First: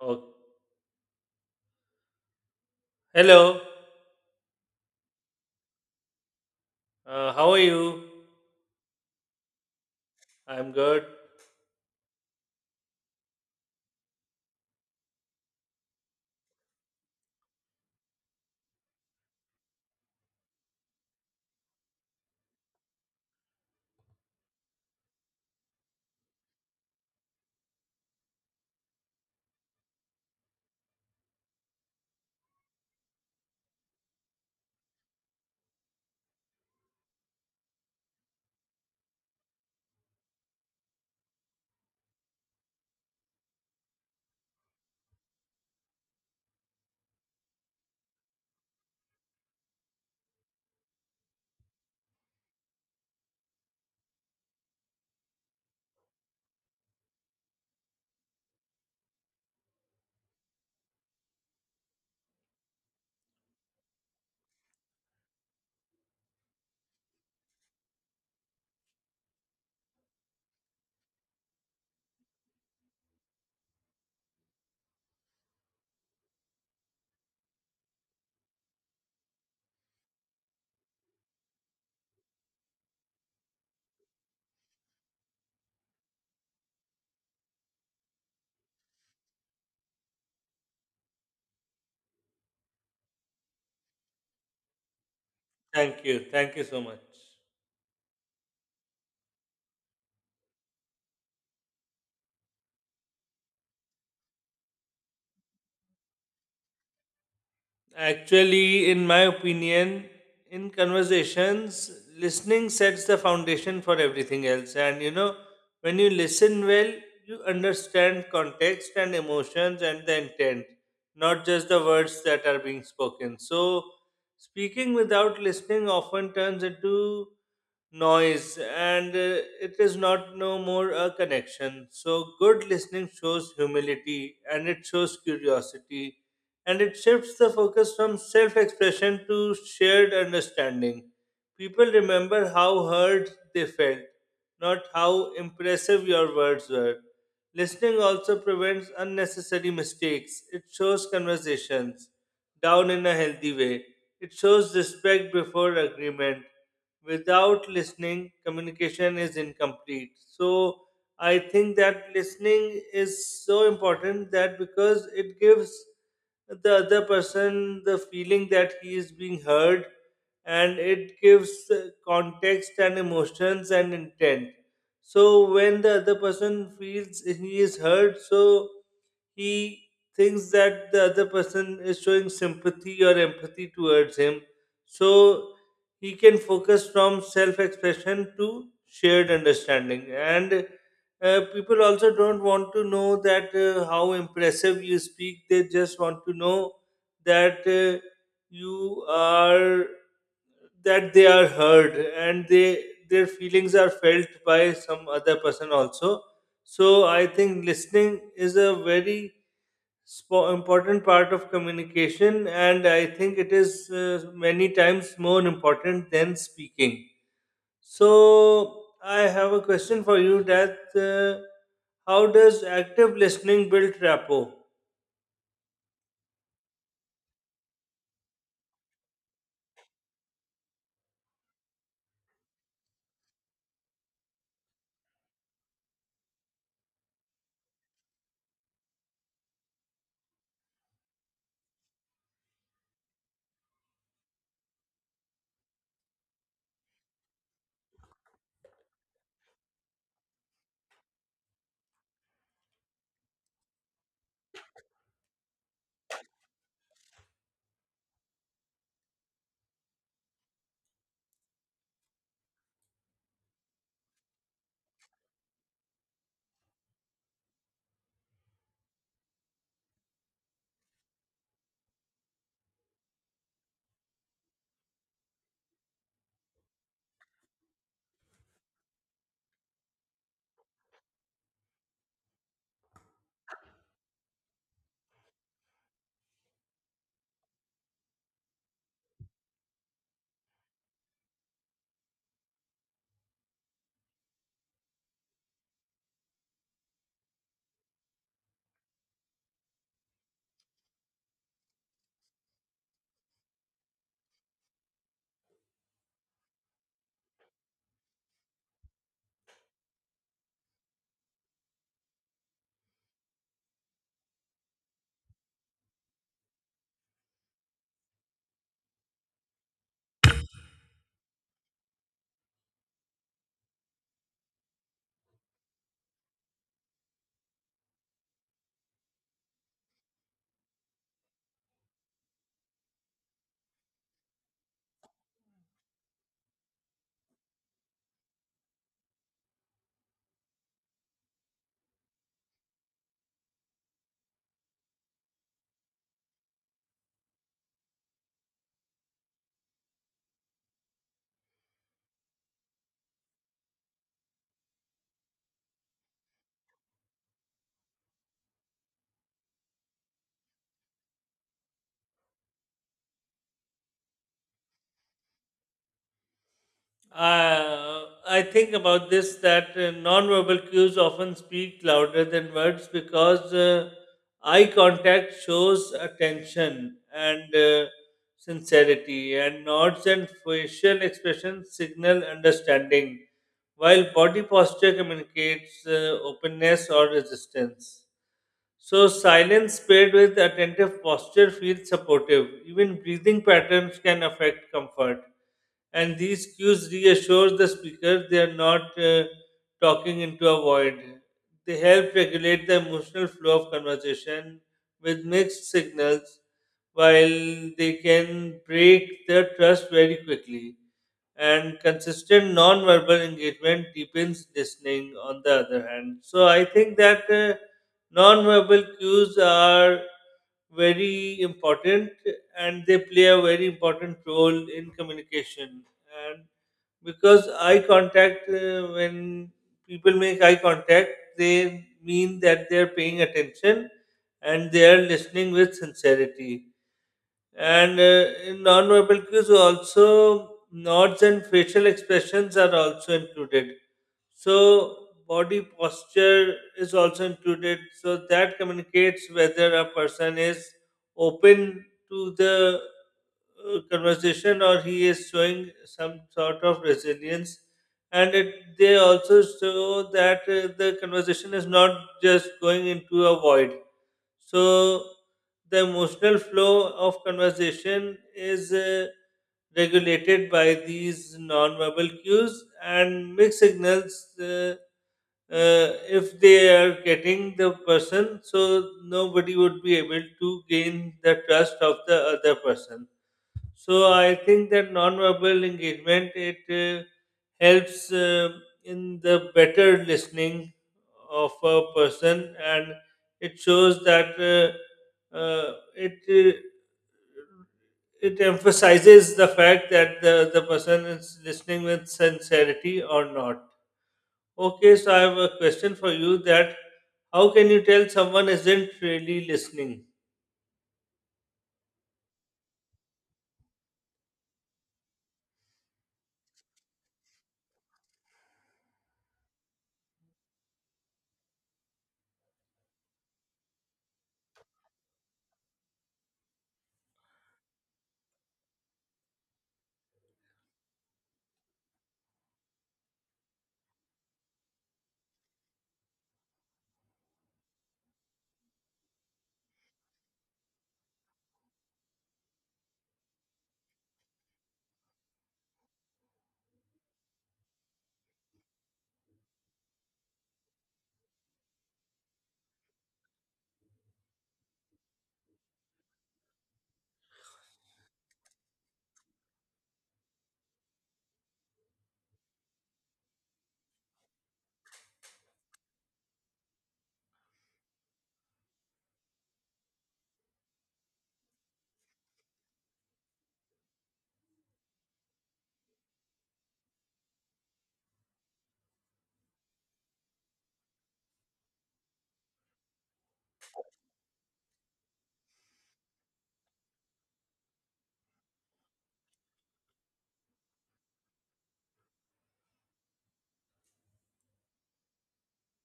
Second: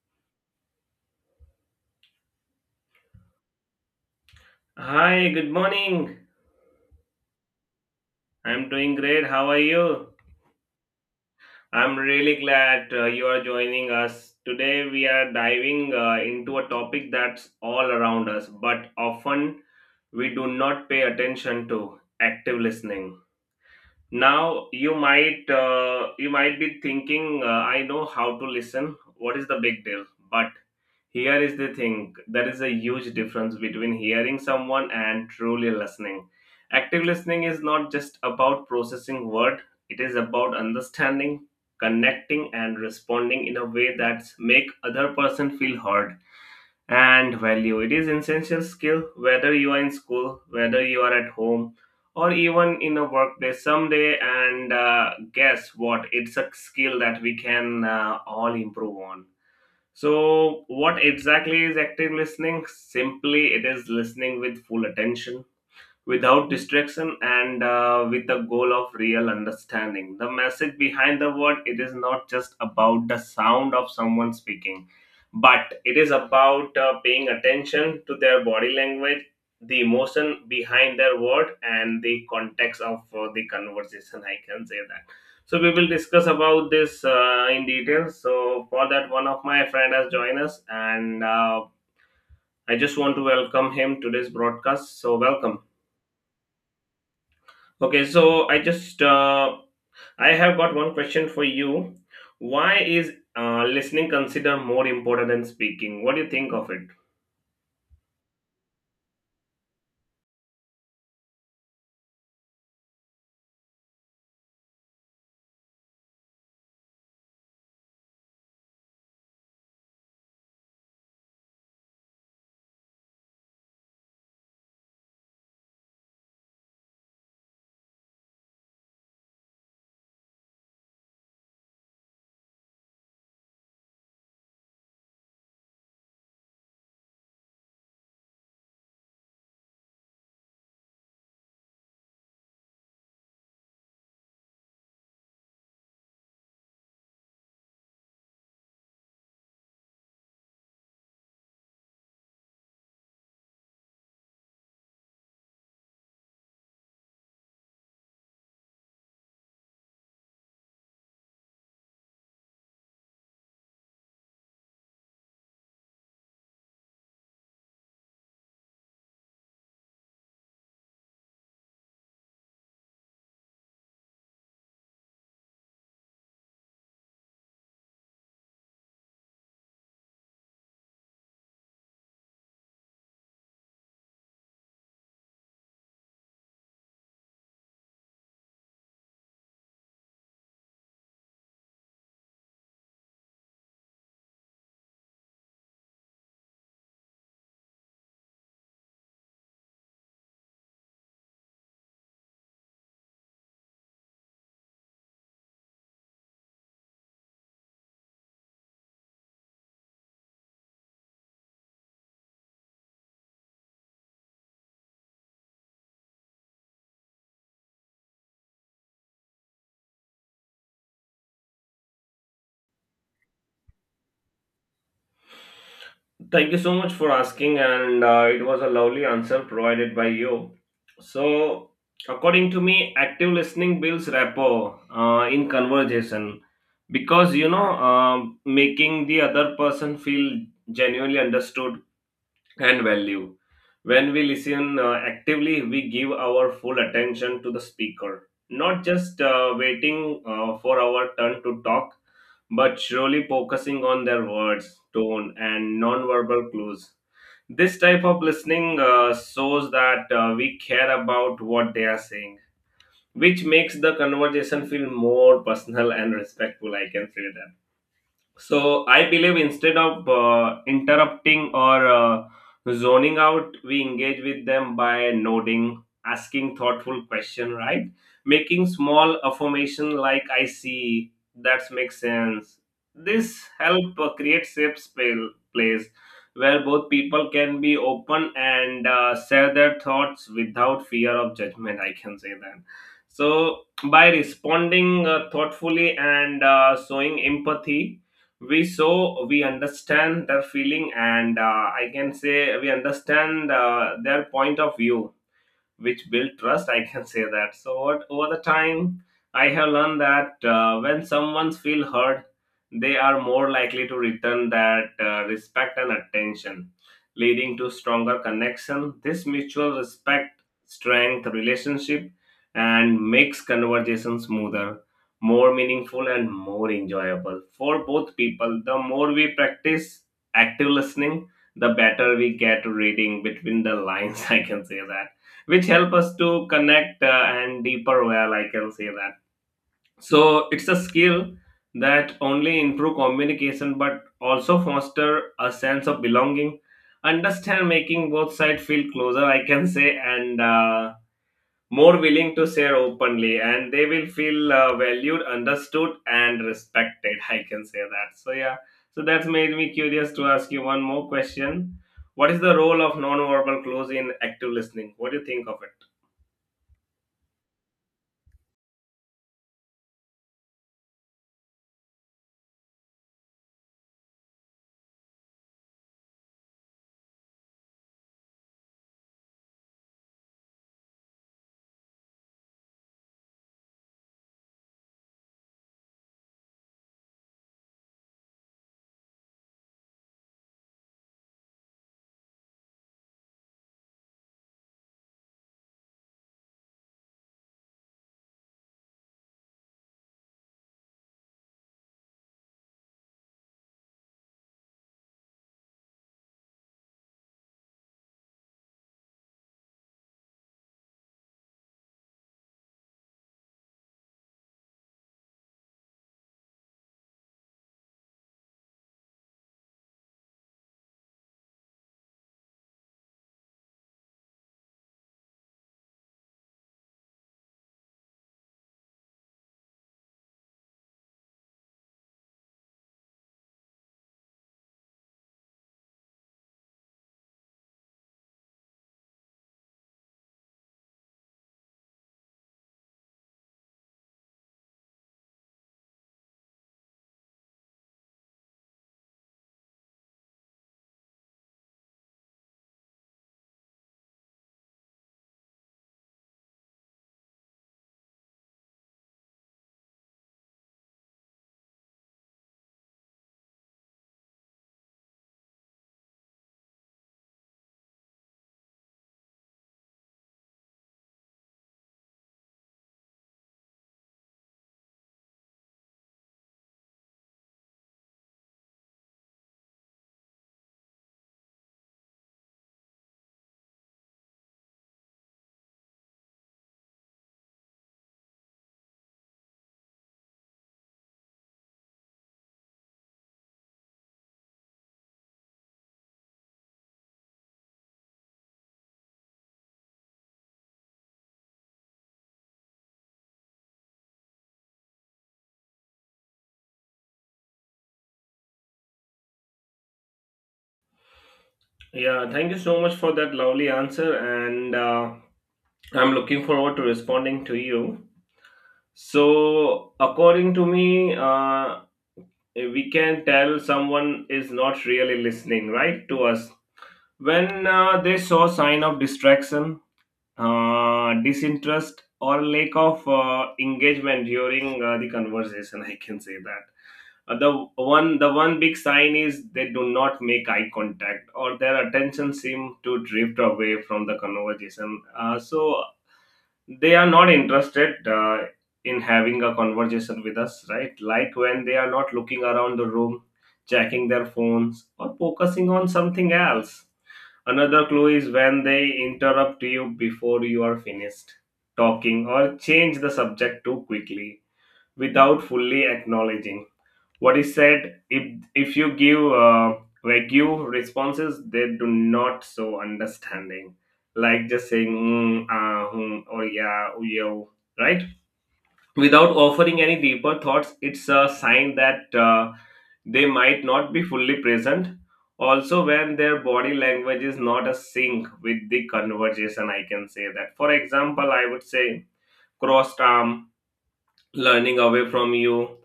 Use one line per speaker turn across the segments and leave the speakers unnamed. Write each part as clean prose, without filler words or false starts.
Oh, hello.
Hi, good morning.
How are you?
I'm doing great. How are you?
I'm good.
I'm really glad you are joining us. Today, we are diving into a topic that's all around us, but often we do not pay attention to active listening. Now, you might be thinking, I know how to listen. What is the big deal? But here is the thing, there is a huge difference between hearing someone and truly listening. Active listening is not just about processing word, it is about understanding, connecting and responding in a way that make other person feel heard and value. It is essential skill whether you are in school, whether you are at home or even in a workplace someday, and guess what, it's a skill that we can all improve on. So, what exactly is active listening? Simply, it is listening with full attention without distraction and with the goal of real understanding the message behind the word. It is not just about the sound of someone speaking, but it is about paying attention to their body language, the emotion behind their word and the context of the conversation, I can say that. So we will discuss about this in detail, so for that one of my friend has joined us, and I just want to welcome him to this broadcast. So welcome.
Thank you. Thank you so much.
Okay, so I just I have got one question for you. Why is listening considered more important than speaking? What do you think of it?
Actually, in my opinion, in conversations, listening sets the foundation for everything else. And you know, when you listen well, you understand context and emotions and the intent, not just the words that are being spoken. So, speaking without listening often turns into noise, and it is not no more a connection. So, good listening shows humility and it shows curiosity, and it shifts the focus from self expression to shared understanding. People remember how heard they felt, not how impressive your words were. Listening also prevents unnecessary mistakes, it shows conversations down in a healthy way. It shows respect before agreement. Without listening, communication is incomplete. So I think that listening is so important that because it gives the other person the feeling that he is being heard, and it gives context and emotions and intent. So when the other person feels he is heard, so he thinks that the other person is showing sympathy or empathy towards him. So he can focus from self expression to shared understanding. And people also don't want to know that how impressive you speak, they just want to know that you are that they are heard and they their feelings are felt by some other person also. So I think listening is a very important part of communication, and I think it is many times more important than speaking. So I have a question for you that uh, how does active listening build rapport?
Thank you so much for asking, and it was a lovely answer provided by you. So, according to me, active listening builds rapport in conversation because you know, making the other person feel genuinely understood and value. When we listen actively, we give our full attention to the speaker, not just waiting for our turn to talk, but surely focusing on their words, tone, and non-verbal clues. This type of listening shows that we care about what they are saying, which makes the conversation feel more personal and respectful. I can say that. So I believe instead of interrupting or zoning out, we engage with them by nodding, asking thoughtful question, right? Making small affirmation like "I see," that makes sense. This help create safe space place where both people can be open and share their thoughts without fear of judgment. I can say that. So by responding thoughtfully and showing empathy, we understand their feeling, and I can say we understand their point of view, which build trust, I can say that. So what, over the time, I have learned that when someone feel heard, they are more likely to return that respect and attention, leading to stronger connection. This mutual respect strength relationship and makes conversation smoother, more meaningful and more enjoyable for both people. The more we practice active listening, the better we get reading between the lines I can say that, which help us to connect and deeper well, I can say that. So it's a skill that only improve communication but also foster a sense of belonging understand, making both sides feel closer, I can say, and more willing to share openly, and they will feel valued, understood and respected, I can say that. So yeah, so that's made me curious to ask you one more question. What is the role of non-verbal clues in active listening? What do you think of it?
I think about this that non-verbal cues often speak louder than words because eye contact shows attention and sincerity, and nods and facial expressions signal understanding, while body posture communicates openness or resistance. So, silence paired with attentive posture feels supportive. Even breathing patterns can affect comfort. And these cues reassure the speaker they are not talking into a void. They help regulate the emotional flow of conversation with mixed signals, while they can break the trust very quickly, and consistent non-verbal engagement deepens listening on the other hand. So I think that non-verbal cues are very important, and they play a very important role in communication. And because eye contact, when people make eye contact, they mean that they are paying attention and they are listening with sincerity. And in non-verbal cues, also nods and facial expressions are also included. So body posture is also included. So that communicates whether a person is open to the conversation, or he is showing some sort of resilience. And it, they also show that the conversation is not just going into a void. So the emotional flow of conversation is regulated by these non-verbal cues and mixed signals. If they are getting the person, so nobody would be able to gain the trust of the other person. So I think that non-verbal engagement, it helps in the better listening of a person, and it shows that it emphasizes the fact that the person is listening with sincerity or not. Okay, so I have a question for you that how can you tell someone isn't really listening?
Yeah, thank you so much for that lovely answer, and I'm looking forward to responding to you. So, according to me, we can tell someone is not really listening, right, to us when they saw sign of distraction, disinterest, or lack of engagement during the conversation. I can say that, uh, the the one big sign is they do not make eye contact or their attention seem to drift away from the conversation, so they are not interested in having a conversation with us, right, like when they are not looking around the room, checking their phones or focusing on something else. Another clue is when they interrupt you before you are finished talking or change the subject too quickly without fully acknowledging what is said. If you give vague responses, they do not show understanding, like just saying mm, ah, hmm, or yeah, oh, yeah, right, without offering any deeper thoughts, it's a sign that they might not be fully present. Also, when their body language is not a sync with the conversation, I can say that. For example, I would say crossed arm, learning away from you,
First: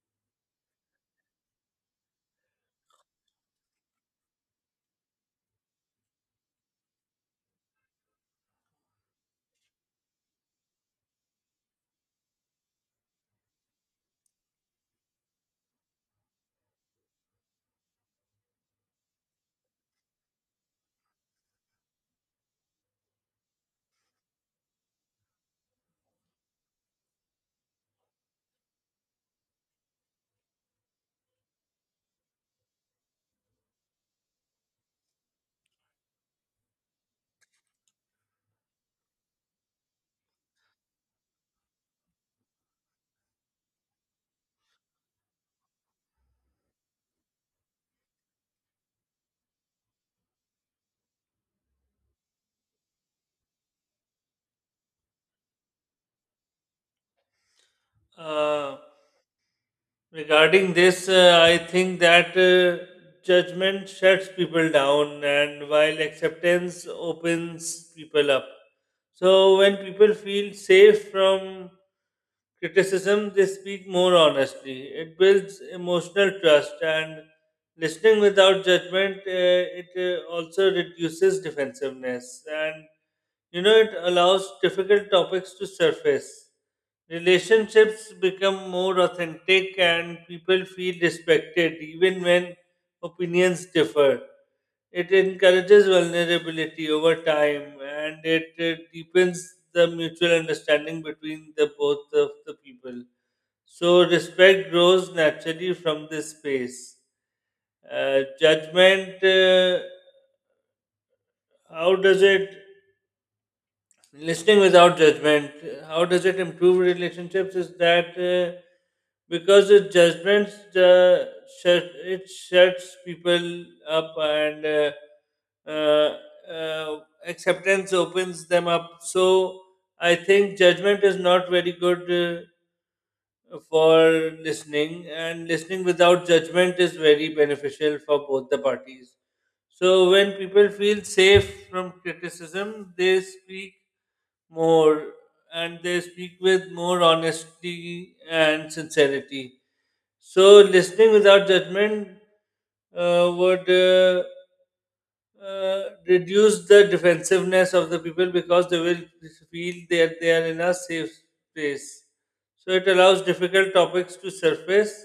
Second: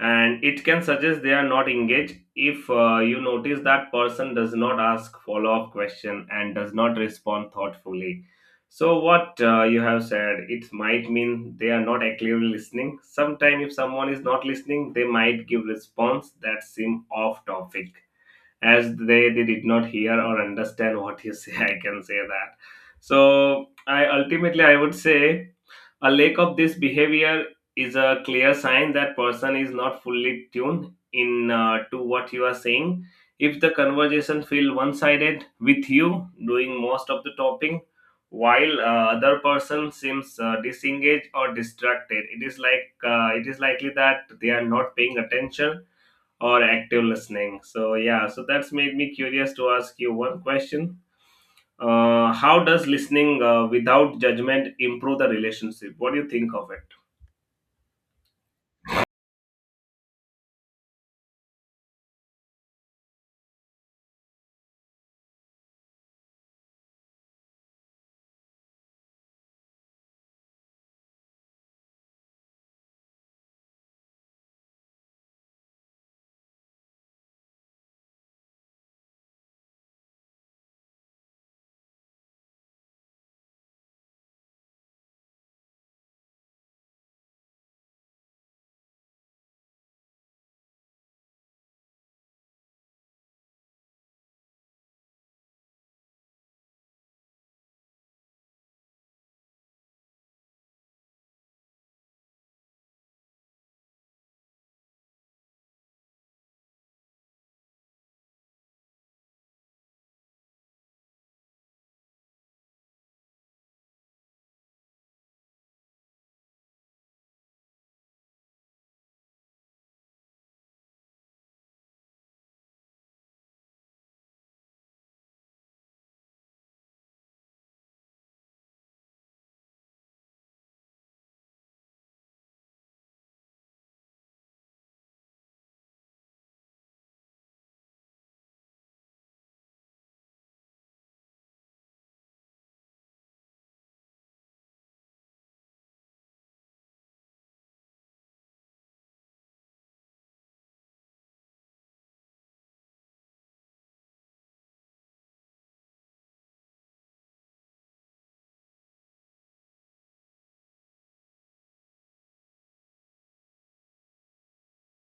and it can suggest they are not engaged. If you notice that person does not ask follow-up question and does not respond thoughtfully, so what you have said, it might mean they are not actively listening. Sometime if someone is not listening, they might give response that seem off topic, as they did not hear or understand what you say, I can say that. So I ultimately I would say a lack of this behavior is a clear sign that person is not fully tuned in to what you are saying. If the conversation feel one-sided with you doing most of the talking, while other person seems disengaged or distracted, it is like it is likely that they are not paying attention or active listening. So yeah, so that's made me curious to ask you one question. How does listening without judgment improve the relationship? What do you think of it?
Uh, Regarding this, I think that judgment shuts people down, and while acceptance opens people up. So, when people feel safe from criticism, they speak more honestly. It builds emotional trust, and listening without judgment, it also reduces defensiveness. And you know, it allows difficult topics to surface. Relationships become more authentic and people feel respected even when opinions differ. It encourages vulnerability over time, and it, deepens the mutual understanding between the both of the people. So respect grows naturally from this space. Judgment, how does it listening without judgment, how does it improve relationships is that because it judgments the it shuts people up, and uh, uh, acceptance opens them up. So I think judgment is not very good for listening, and listening without judgment is very beneficial for both the parties. So when people feel safe from criticism they speak more, and they speak with more honesty and sincerity. So listening without judgment would uh, reduce the defensiveness of the people, because they will feel that they are in a safe space. So it allows difficult topics to surface,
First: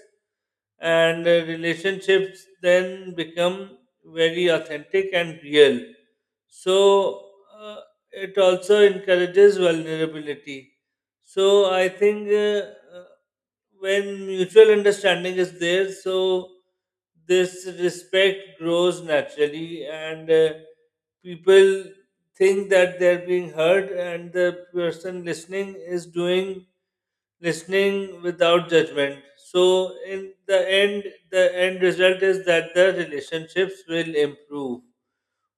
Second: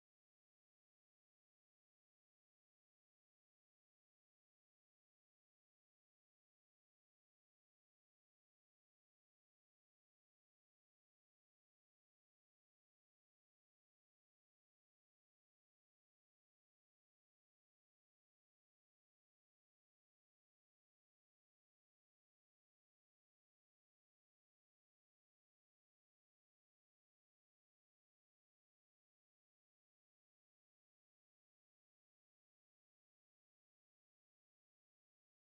and relationships then become very authentic and real. So uh, it also encourages vulnerability. So I think uh, when mutual understanding is there, so this respect grows naturally, and people think that they're being heard, and the person listening is doing listening without judgment. So in the end result is that the relationships will improve.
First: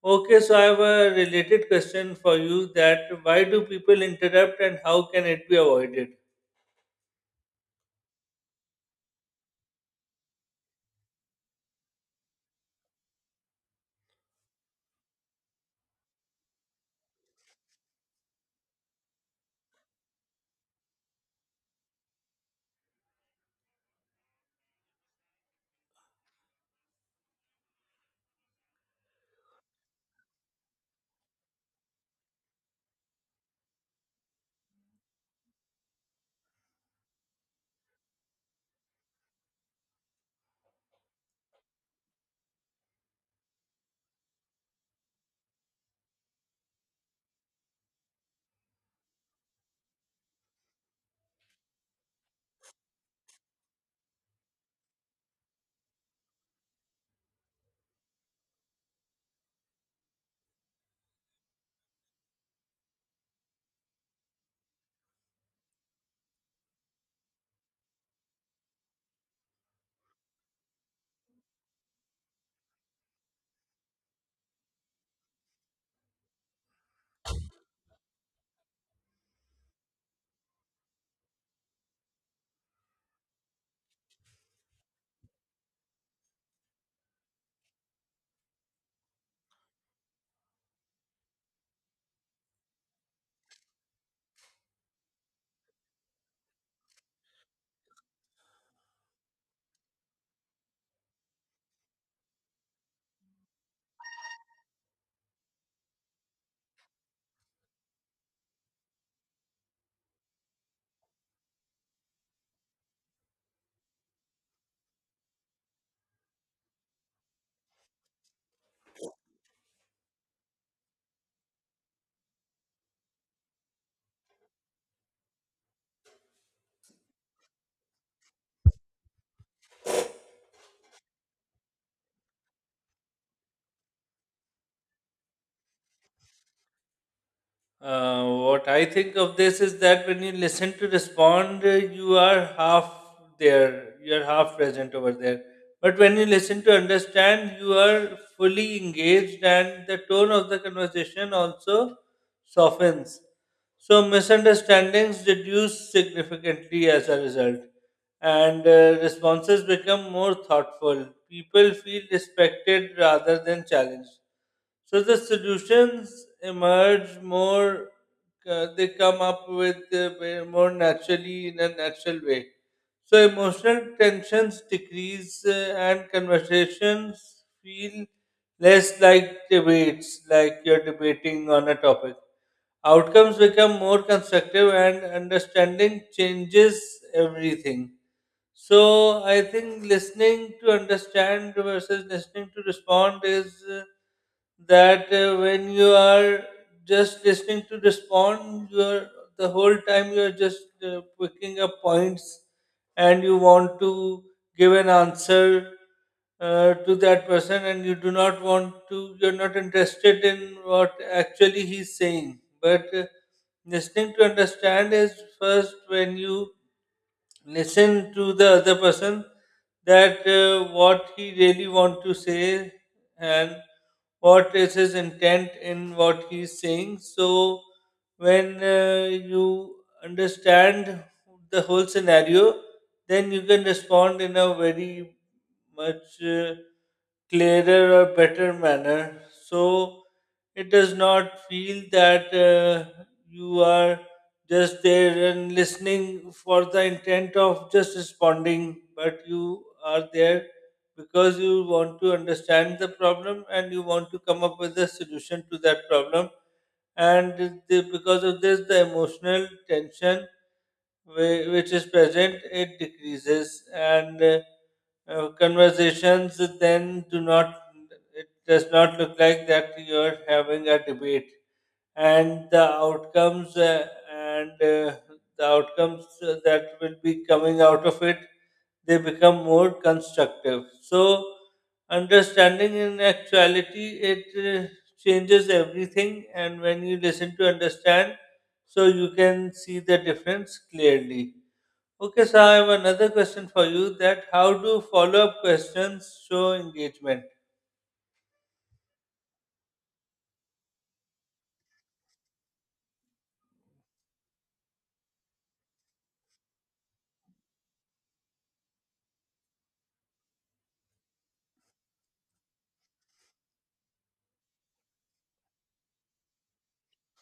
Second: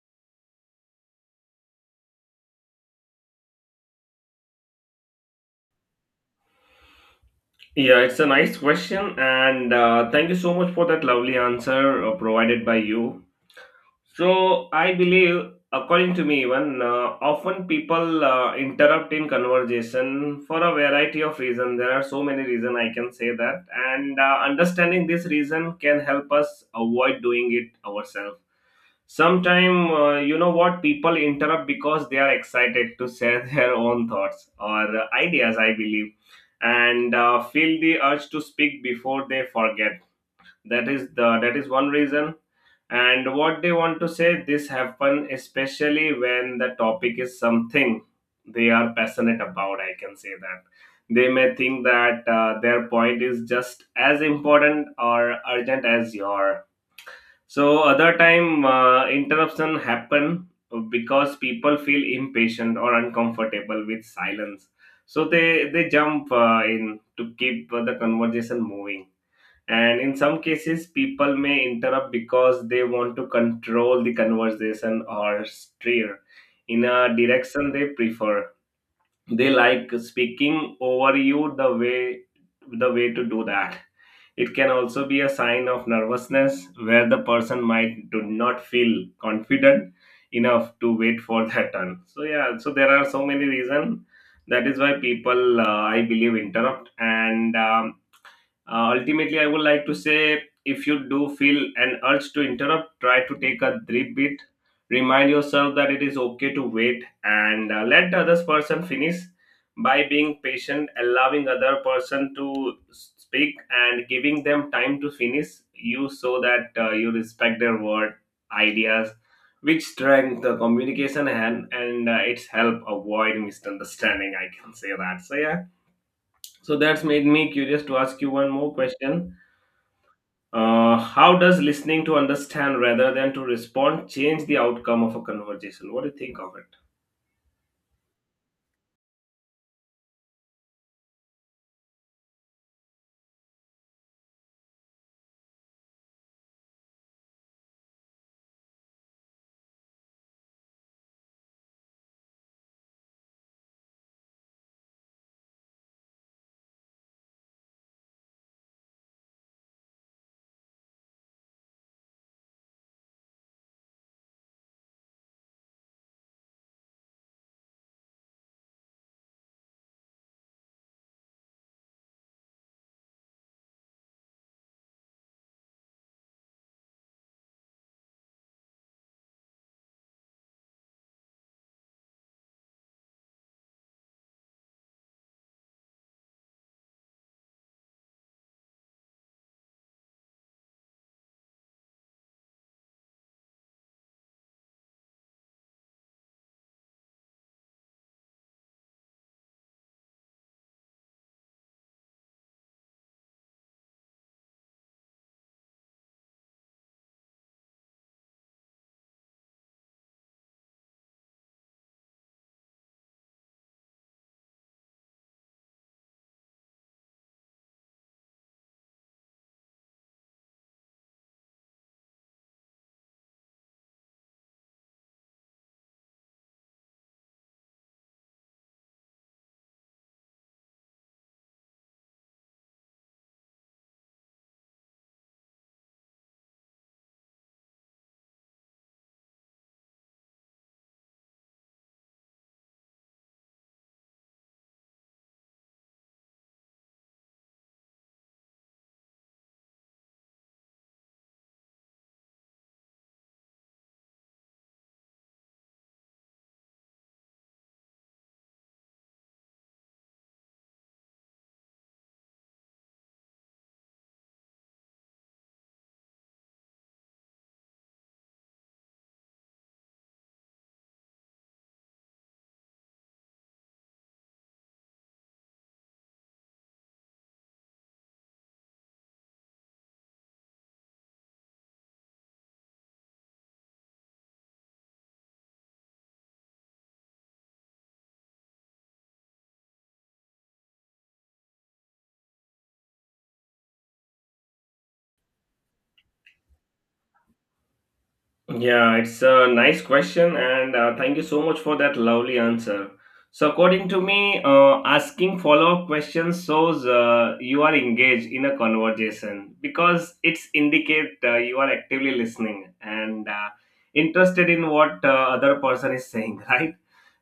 Okay, so I have a related question for you that why do people interrupt and how can it be avoided?
Yeah, it's a nice question, and thank you so much for that lovely answer provided by you. So, I believe, according to me, even often people interrupt in conversation for a variety of reasons. There are so many reasons I can say that, and understanding this reason can help us avoid doing it ourselves. Sometimes you know what, people interrupt because they are excited to share their own thoughts or ideas, I believe, and feel the urge to speak before they forget. That is one reason. And what they want to say, this happen especially when the topic is something they are passionate about. I can say that they may think that their point is just as important or urgent as your. So other time interruption happen because people feel impatient or uncomfortable with silence. So they jump in to keep the conversation moving. And in some cases, people may interrupt because they want to control the conversation or steer in a direction they prefer. They like speaking over you. The way to do that, it can also be a sign of nervousness where the person might do not feel confident enough to wait for their turn. So yeah, so there are so many reasons that is why people I believe interrupt, and ultimately, I would like to say if you do feel an urge to interrupt, try to take a deep breath. Remind yourself that it is okay to wait and let the other person finish by being patient, allowing other person to speak and giving them time to finish you, so that you respect their word, ideas, which strength the communication, and its help avoid misunderstanding. I can say that. So yeah. So that's made me curious to ask you one more question. How does listening to understand rather than to respond change the outcome of a conversation? What do you think of it?
What I think of this is that when you listen to respond, you are half there, you are half present over there. But when you listen to understand, you are fully engaged, and the tone of the conversation also softens. So misunderstandings reduce significantly as a result, and responses become more thoughtful. People feel respected rather than challenged, so the solutions emerge more, they come up with more naturally in a natural way. So emotional tensions decrease, and conversations feel less like debates, like you're debating on a topic. Outcomes become more constructive and understanding changes everything. So I think listening to understand versus listening to respond is that when you are just listening to respond, you're the whole time you're just picking up points and you want to give an answer to that person, and you do not want to, you're not interested in what actually he's saying. But listening to understand is first when you listen to the other person that what he really want to say, and what is his intent in what he's saying. So when you understand the whole scenario, then you can respond in a very much clearer or better manner. So it does not feel that you are just there and listening for the intent of just responding, but you are there because you want to understand the problem and you want to come up with a solution to that problem. And the, because of this, the emotional tension which is present, it decreases, and conversations then do not. It does not look like that you're having a debate, and the outcomes uh, and the outcomes that will be coming out of it, they become more constructive. So understanding in actuality, it changes everything, and when you listen to understand, so you can see the difference clearly. Okay, so I have another question for you that how do follow up questions show engagement?
Yeah, it's a nice question, and thank you so much for that lovely answer. So, according to me, asking follow up questions shows you are engaged in a conversation because it's indicate you are actively listening and interested in what other person is saying, right?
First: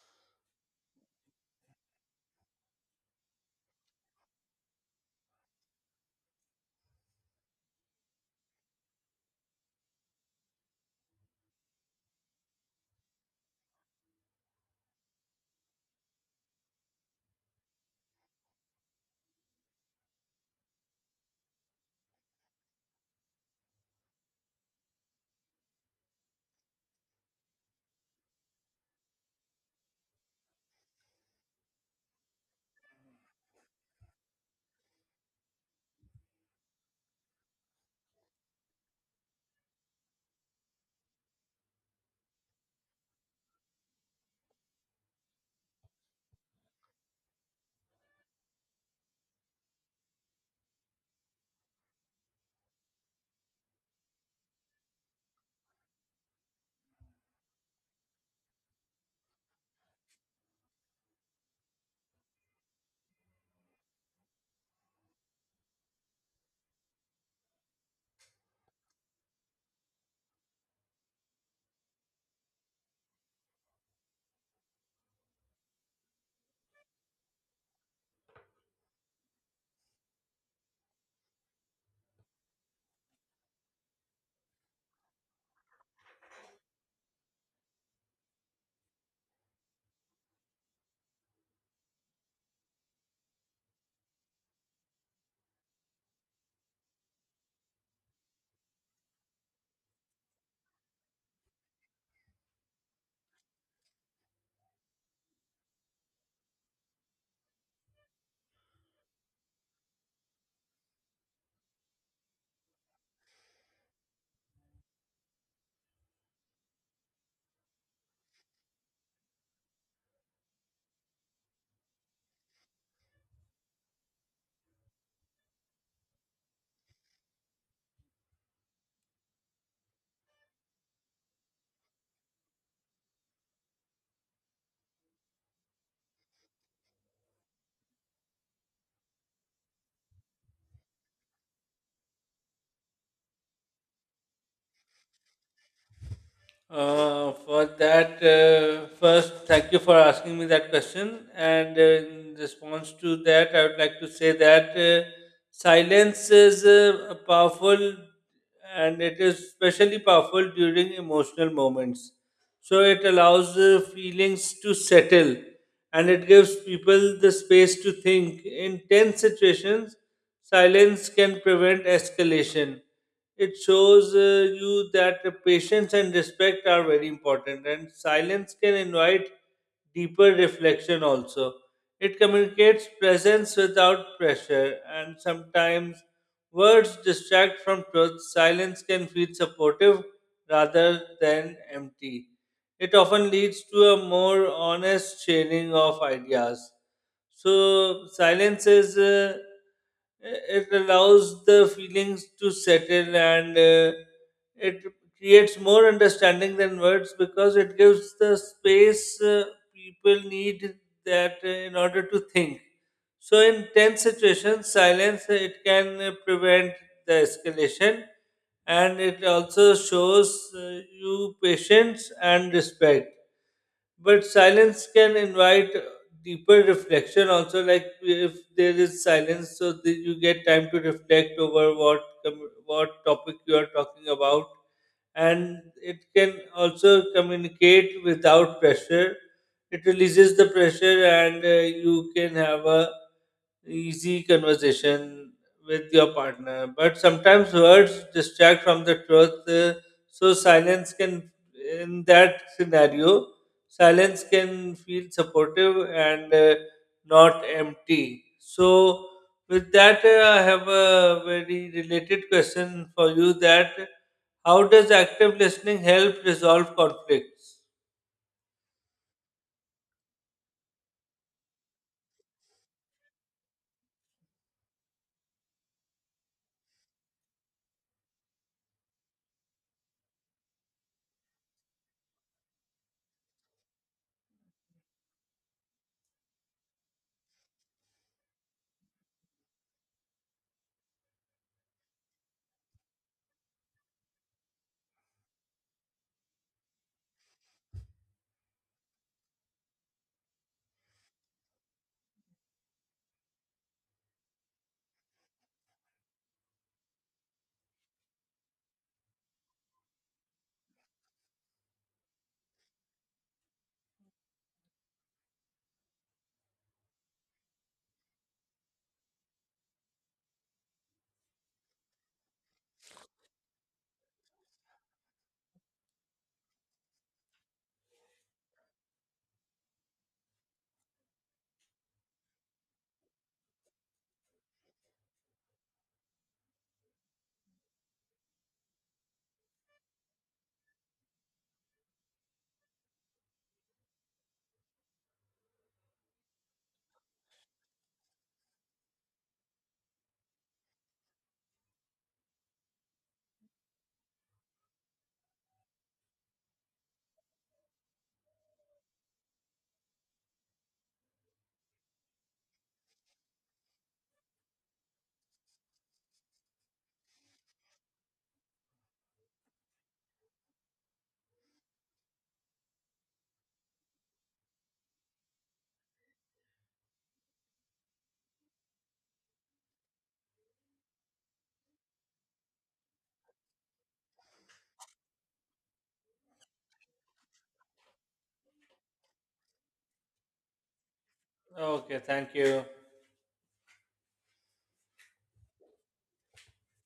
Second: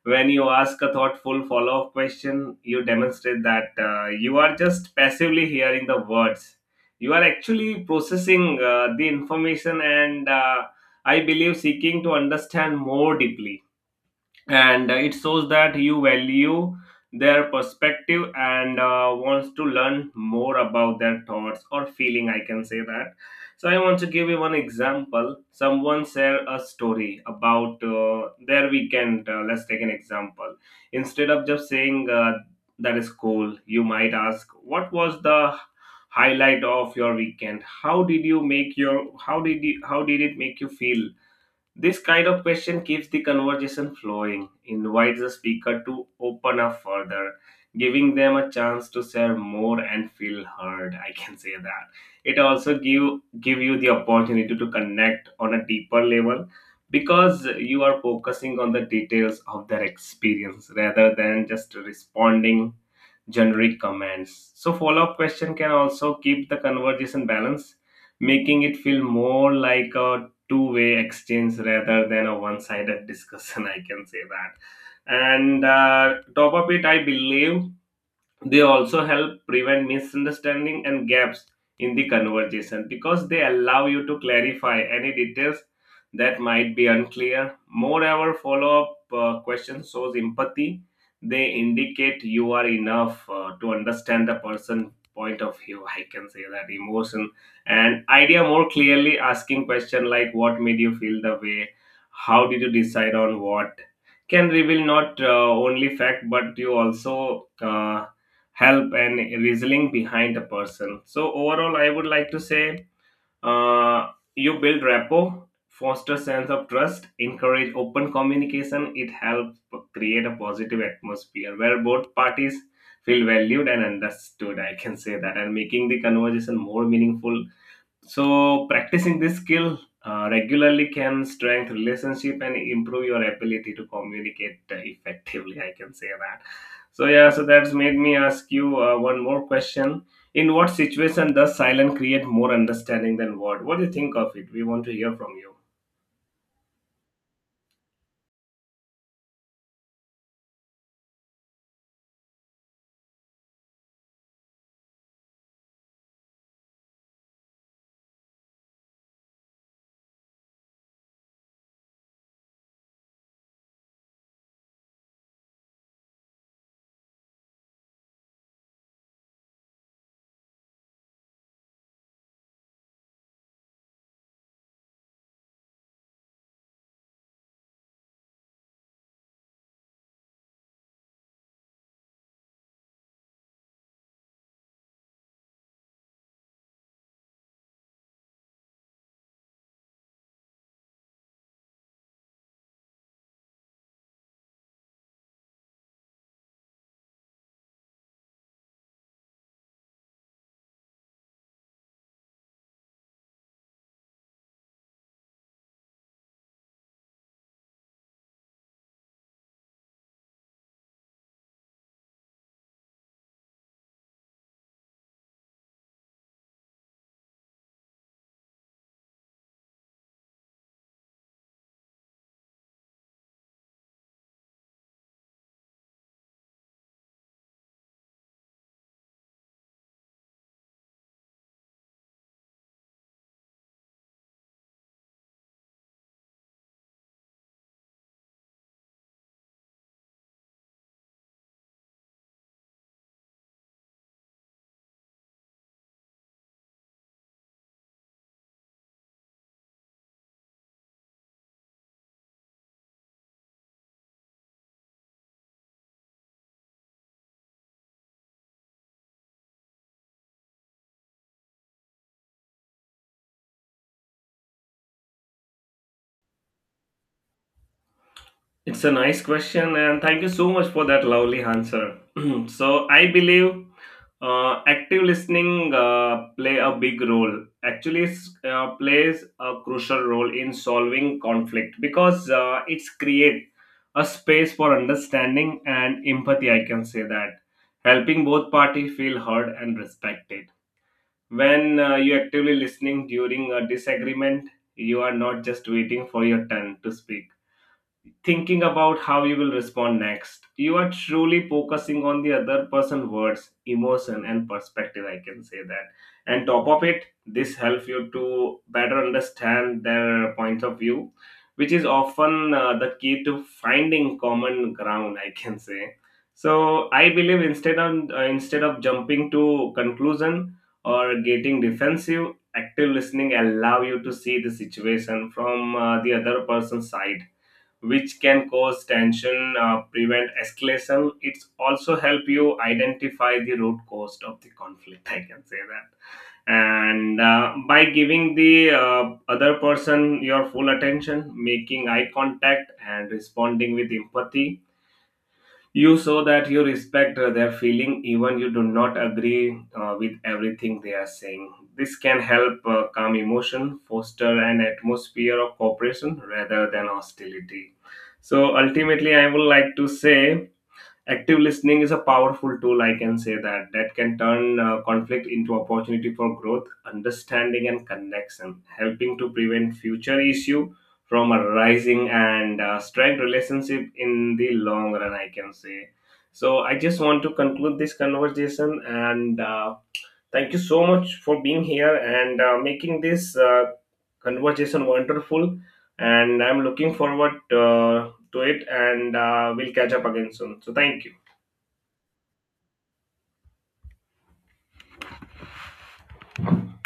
When you ask a thoughtful follow up question, you demonstrate that you are just passively hearing the words. You are actually processing the information and. I believe seeking to understand more deeply. And it shows that you value their perspective and wants to learn more about their thoughts or feeling. I can say that. So I want to give you one example. Someone share a story about their weekend. Let's take an example. Instead of just saying that is cool, you might ask, "What was the highlight of your weekend? How did you make your, how did it make you feel?" This kind of question keeps the conversation flowing, invites the speaker to open up further, giving them a chance to share more and feel heard. I can say that. It also give you the opportunity to connect on a deeper level because you are focusing on the details of their experience rather than just responding generic comments. So, follow up question can also keep the conversation balanced, making it feel more like a two-way exchange rather than a one sided discussion. I can say that. And top of it, I believe they also help prevent misunderstanding and gaps in the conversation because they allow you to clarify any details that might be unclear. Moreover, follow-up question shows empathy. They indicate you are enough to understand the person point of view, I can say that, emotion and idea more clearly. Asking question like what made you feel the way, how did you decide on what, can reveal not only fact but you also help and reasoning behind the person. So overall, I would like to say, uh, you build rapport, foster sense of trust, encourage open communication. It helps create a positive atmosphere where both parties feel valued and understood. I can say that, and making the conversation more meaningful. So, practicing this skill regularly can strengthen relationship and improve your ability to communicate effectively. I can say that. So yeah, so that's made me ask you one more question. In what situation does silence create more understanding than word? What do you think of it? We want to hear from you.
For that, first, thank you for asking me that question. And in response to that, I would like to say that silence is a powerful, and it is especially powerful during emotional moments. So it allows the feelings to settle, and it gives people the space to think. In tense situations, silence can prevent escalation. It shows you that the patience and respect are very important, and silence can invite deeper reflection also. It communicates presence without pressure, and sometimes words distract from truth. Silence can feel supportive rather than empty. It often leads to a more honest sharing of ideas. So, silence is, it allows the feelings to settle, and it creates more understanding than words because it gives the space people need that in order to think. So, in tense situations, silence it can prevent the escalation, and it also shows you patience and respect. But silence can invite deeper reflection also, like if there is silence, so that you get time to reflect over what topic you are talking about, and it can also communicate without pressure. It releases the pressure, and you can have a easy conversation with your partner, but sometimes words distract from the truth. So silence can, in that scenario, silence can feel supportive and not empty. So with that, I have a very related question for you. That how does active listening help resolve conflicts?
It's a nice question, and thank you so much for that lovely answer. So I believe active listening play a big role. Actually, it's, plays a crucial role in solving conflict because it's create a space for understanding and empathy. I can say that, helping both party feel heard and respected. When you actively listening during a disagreement, you are not just waiting for your turn to speak thinking about how you will respond next. You are truly focusing on the other person's words, emotion, and perspective. I can say that. And top of it, this helps you to better understand their point of view, which is often the key to finding common ground. I can say. So I believe instead of jumping to conclusion or getting defensive, active listening allow you to see the situation from the other person's side, which can cause tension, prevent escalation. It's also help you identify the root cause of the conflict. I can say that, and by giving the other person your full attention, making eye contact and responding with empathy, you show that you respect their feeling, even you do not agree with everything they are saying. This can help calm emotion, foster an atmosphere of cooperation rather than hostility. So ultimately, I would like to say active listening is a powerful tool, I can say that, that can turn conflict into opportunity for growth, understanding and connection, helping to prevent future issue from arising and strength relationship in the long run, I can say. So I just want to conclude this conversation, and thank you so much for being here and making this conversation wonderful, and I'm looking forward to it, and we'll catch up again soon, so thank you.
Okay, thank you.